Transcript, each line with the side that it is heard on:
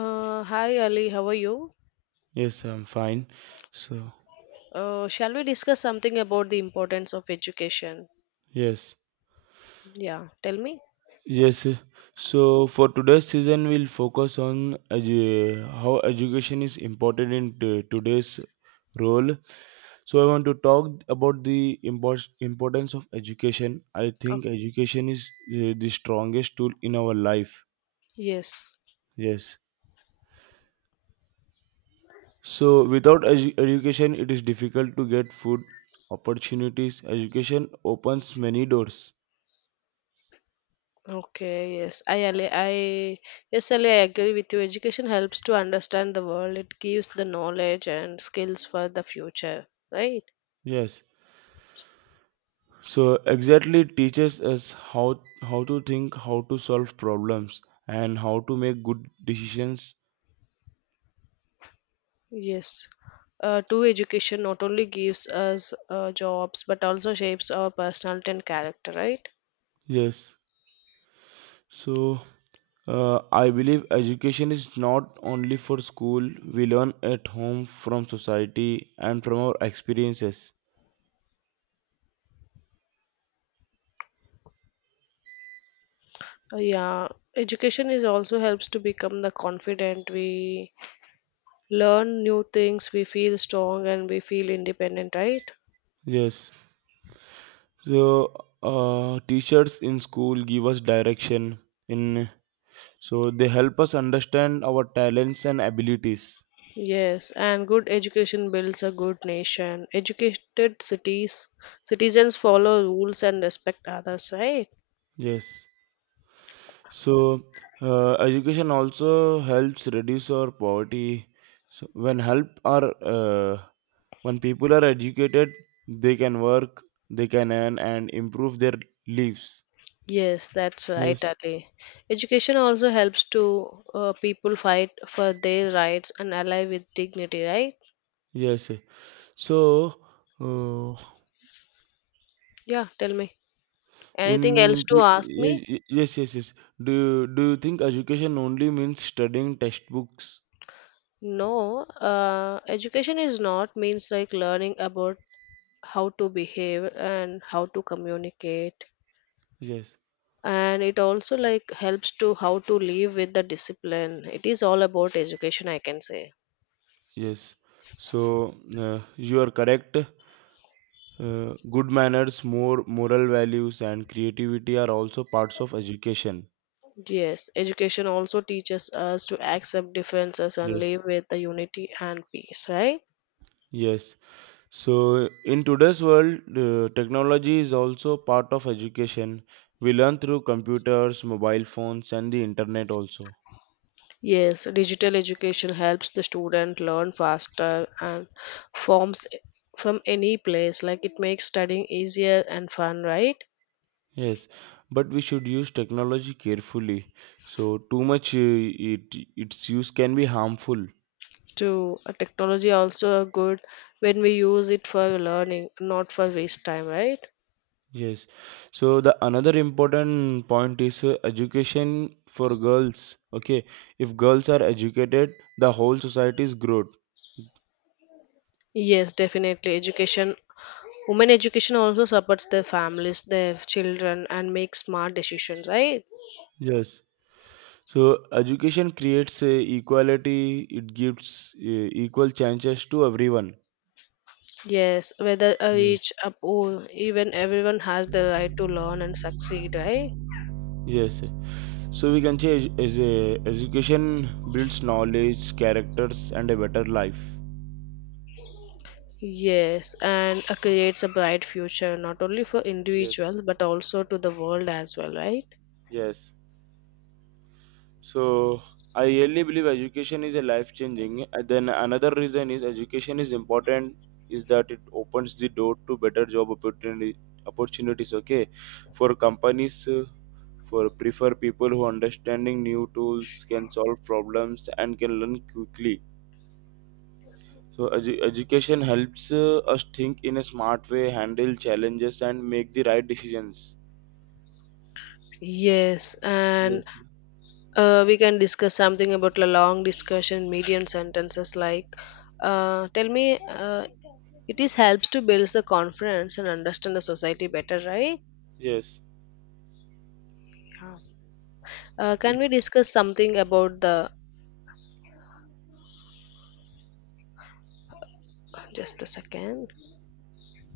left: Hi Ali, how are you?
right: Yes, I'm fine. So,
left: Shall we discuss something about the importance of education?
right: yes,
left: Yeah, tell me.
right: yes. uh, So for today's season, we'll focus on how education is important in today's role. So, I want to talk about the importance of education. I
left: Oh,
right: think education is the strongest tool in our life.
left: yes.
right: Yes. So, without education, it is difficult to get food opportunities. Education opens many doors.
left: Okay, yes. I Ali, I yes Ali, I agree with you. Education helps to understand the world. It gives the knowledge and skills for the future, right?
right: Yes. So exactly it teaches us how to think, how to solve problems, and how to make good decisions.
left: Yes. True education not only gives us jobs but also shapes our personality and character, right?
right: Yes. So I believe education is not only for school. We learn at home, from society, and from our experiences.
left: Yeah, education is also helps to become the confident we learn new things, we feel strong and we feel independent, right?
right: Yes. So teachers in school give us direction. In So they help us understand our talents and abilities.
left: Yes, and good education builds a good nation. Educated cities citizens follow rules and respect others, right?
right: Yes. So education also helps reduce our poverty. So, when people are educated, they can work, they can earn, and improve their lives.
left: Yes, that's right,
right: Yes,
left: Ali. Education also helps to people fight for their rights and ally with dignity, right?
right: yes. yes. So, uh,
left: Yeah, tell me.
right: in
left: Anything else to ask
right: ye-
left: me?
right: ye- yes, yes, yes. Do you think education only means studying textbooks?
left: No, education is not means like learning about how to behave and how to communicate
right: Yes,
left: and it also like helps to how to live with the discipline it is all about education I can say
right: yes. So, you are correct. Good manners, more moral values, and creativity are also parts of education.
left: yes education also teaches us to accept differences and
right: Yes.
left: live with the unity and peace right
right: Yes. So, in today's world, technology is also part of education. We learn through computers, mobile phones, and the internet also.
left: yes digital education helps the student learn faster and forms from any place like it makes studying easier and fun right
right: Yes, but we should use technology carefully. So, too much it its use can be harmful.
left: to technology also a good when we use it for learning not for waste time right
right: Yes. So the another important point is education for girls. Okay, if girls are educated, the whole society is growth.
left: yes definitely education women education also supports their families their children and make smart decisions right
right: Yes. So education creates equality. It gives equal chances to everyone.
left: yes whether
right: Yes.
left: each up oh, even everyone has the right to learn and succeed right
right: Yes. So we can say edu- as a education builds knowledge, characters, and a better life.
left: yes and creates a bright future not only for
right: Yes.
left: individuals but also to the world as well right.
right: Yes. So I really believe education is a life changing. And then another reason is education is important is that it opens the door to better job opportunity opportunities. Okay, for companies, for prefer people who understanding new tools can solve problems and can learn quickly. So education helps us think in a smart way, handle challenges, and make the right decisions.
left: Yes,
right: Yes.
left: and we can discuss something about a long discussion, medium sentences like, tell me, it is helps to build the confidence and understand the society better, right?
right: Yes.
left: Can
right: Yes.
left: we discuss something about the, just a second.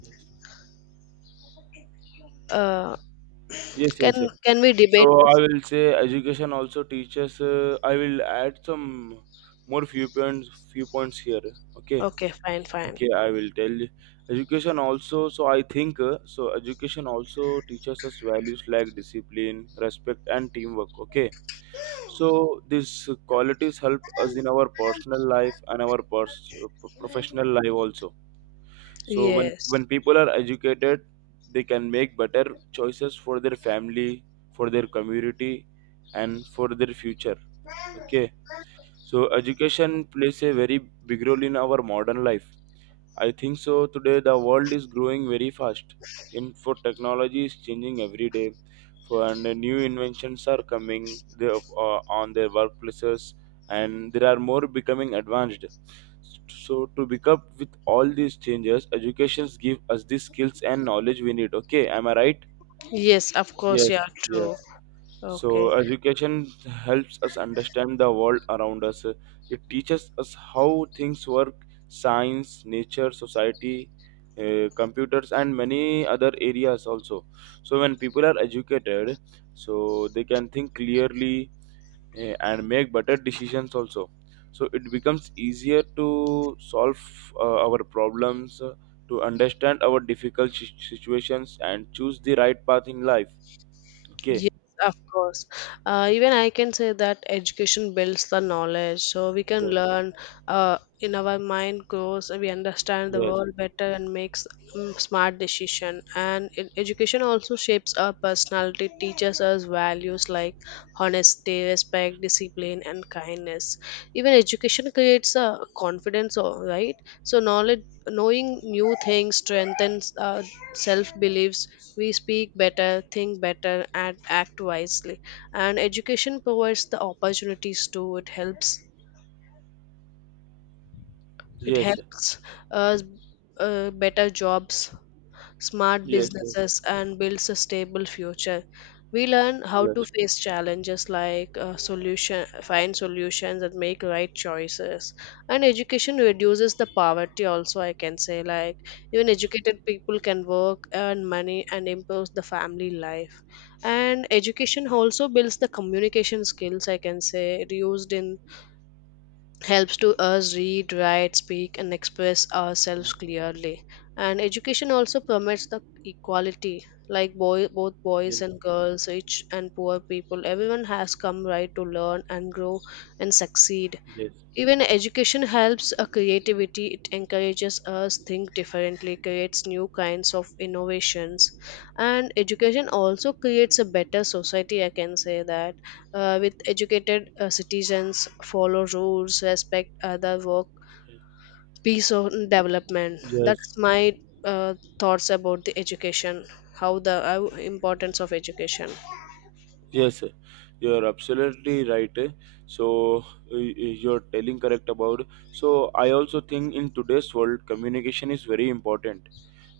right: Yes.
left: Uh,
right: Yes.
left: can,
right: yes.
left: can we debate
right: So I
left: this?
right: will say education also teaches. I will add some more few points. Few points here. Okay.
left: Okay, fine, fine.
right: Okay. I will tell you. Education also. So I think. So education also teaches us values like discipline, respect, and teamwork. Okay. So these qualities help us in our personal life and our professional life also. So when
left: Yes.
right: when people are educated, they can make better choices for their family, for their community, and for their future. Okay. So education plays a very big role in our modern life. I think so. Today, the world is growing very fast. Info technology is changing every day, for and new inventions are coming there, on their workplaces, and there are more becoming advanced. So, to pick up with all these changes, educations give us the skills and knowledge we need. Okay, am I right?
left: Yes, of course,
right: Yes,
left: yeah, true.
right: yes. So,
left: Okay.
right: education helps us understand the world around us. It teaches us how things work, science, nature, society, computers, and many other areas also. So, when people are educated, so they can think clearly and make better decisions also. So, it becomes easier to solve our problems, to understand our difficult situations, and choose the right path in life. Okay.
left: Yes, of course. Even I can say that education builds the knowledge, so we can
right: Yes.
left: learn. In our mind grows, we understand the
right: Yes.
left: world better and makes smart decision. And it, education also shapes our personality, teaches us values like honesty respect, discipline, and kindness. Even education creates a confidence, right? So knowledge, knowing new things strengthens self beliefs. We speak better, think better, and act wisely. And education provides the opportunities too. It helps. It
right: Yes,
left: helps us better jobs smart
right: yes, yes,
left: businesses and builds a stable future. We learn how to
right: yes,
left: face challenges like uh, find solutions and make right choices. And education reduces the poverty also, I can say. Like even educated people can work, earn money and improve the family life. And education also builds the communication skills, I can say, used in helps to us read, write, speak, and express ourselves clearly. And education also promotes the equality, like both
right: yes,
left: boys
right: yes,
left: and girls, rich and poor people. Everyone has come right to learn and grow and succeed.
right: yes, yes,
left: Even education helps a creativity. It encourages us think differently, creates new kinds of innovations, and education also creates a better society. I can say that with educated citizens follow rules, respect other work, peace of development.
right: yes,
left: That's my uh, thoughts about the education. How the importance of education.
right: yes. Sir, you are absolutely right. Eh. So you're telling correct about. So I also think in today's world, communication is very important.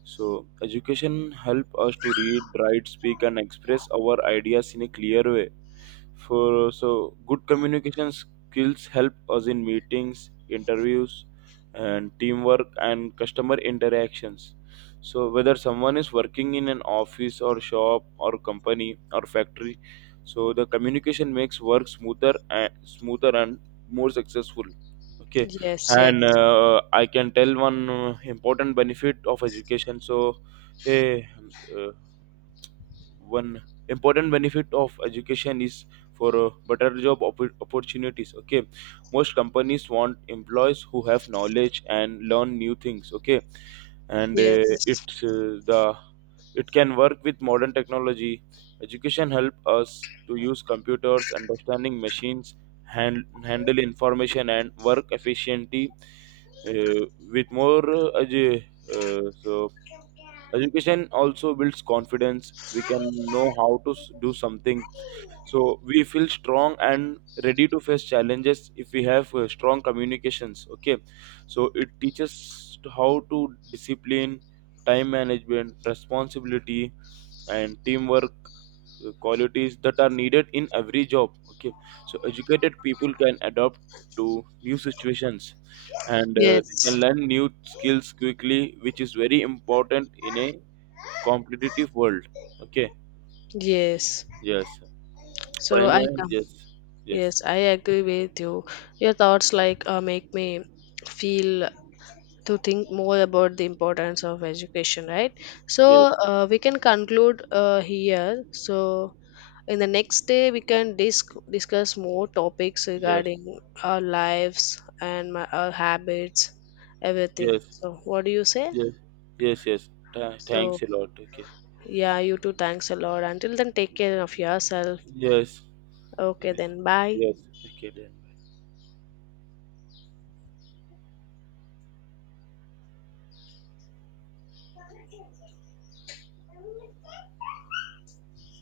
right: So education help us to read, write, speak, and express our ideas in a clear way. For So good communication skills help us in meetings, interviews, and teamwork and customer interactions. So whether someone is working in an office or shop or company or factory, so the communication makes work smoother and smoother and more successful. Okay.
left: Yes,
right: And
left: yes,
right: I can tell one important benefit of education. Eh, uh, One important benefit of education is for better job opportunities. Okay. Most companies want employees who have knowledge and learn new things. Okay. and uh,
left: yes,
right: it's uh, the it can work with modern technology. Education help us to use computers, understanding machines, handle information and work efficiently. Uh, with more edu- so Education also builds confidence. We can know how to do something. So we feel strong and ready to face challenges if we have strong communications. Okay. So it teaches how to discipline, time management, responsibility, and teamwork, qualities that are needed in every job. Okay. So educated people can adapt to new situations and they can
left: yes,
right: learn new skills quickly, which is very important in a competitive world. Okay.
left: yes.
right: Yes.
left: So I
right: Finance.
left: come.
right: Yes. Yes.
left: Yes, I agree with you. Your thoughts like make me feel to think more about the importance of education, right? So
right: Yes.
left: we can conclude here. So in the next day, we can discuss more topics
right: Yes.
left: regarding our lives and my, our habits, everything.
right: Yes.
left: So what do you say?
right: Yes. Yes. Yes.
left: So
right: Thanks a lot. Okay.
left: yeah, you too. Thanks a lot. Until then, take care of yourself.
right: Yes.
left: Okay,
right: Yes.
left: then bye.
right: Yes. Okay then.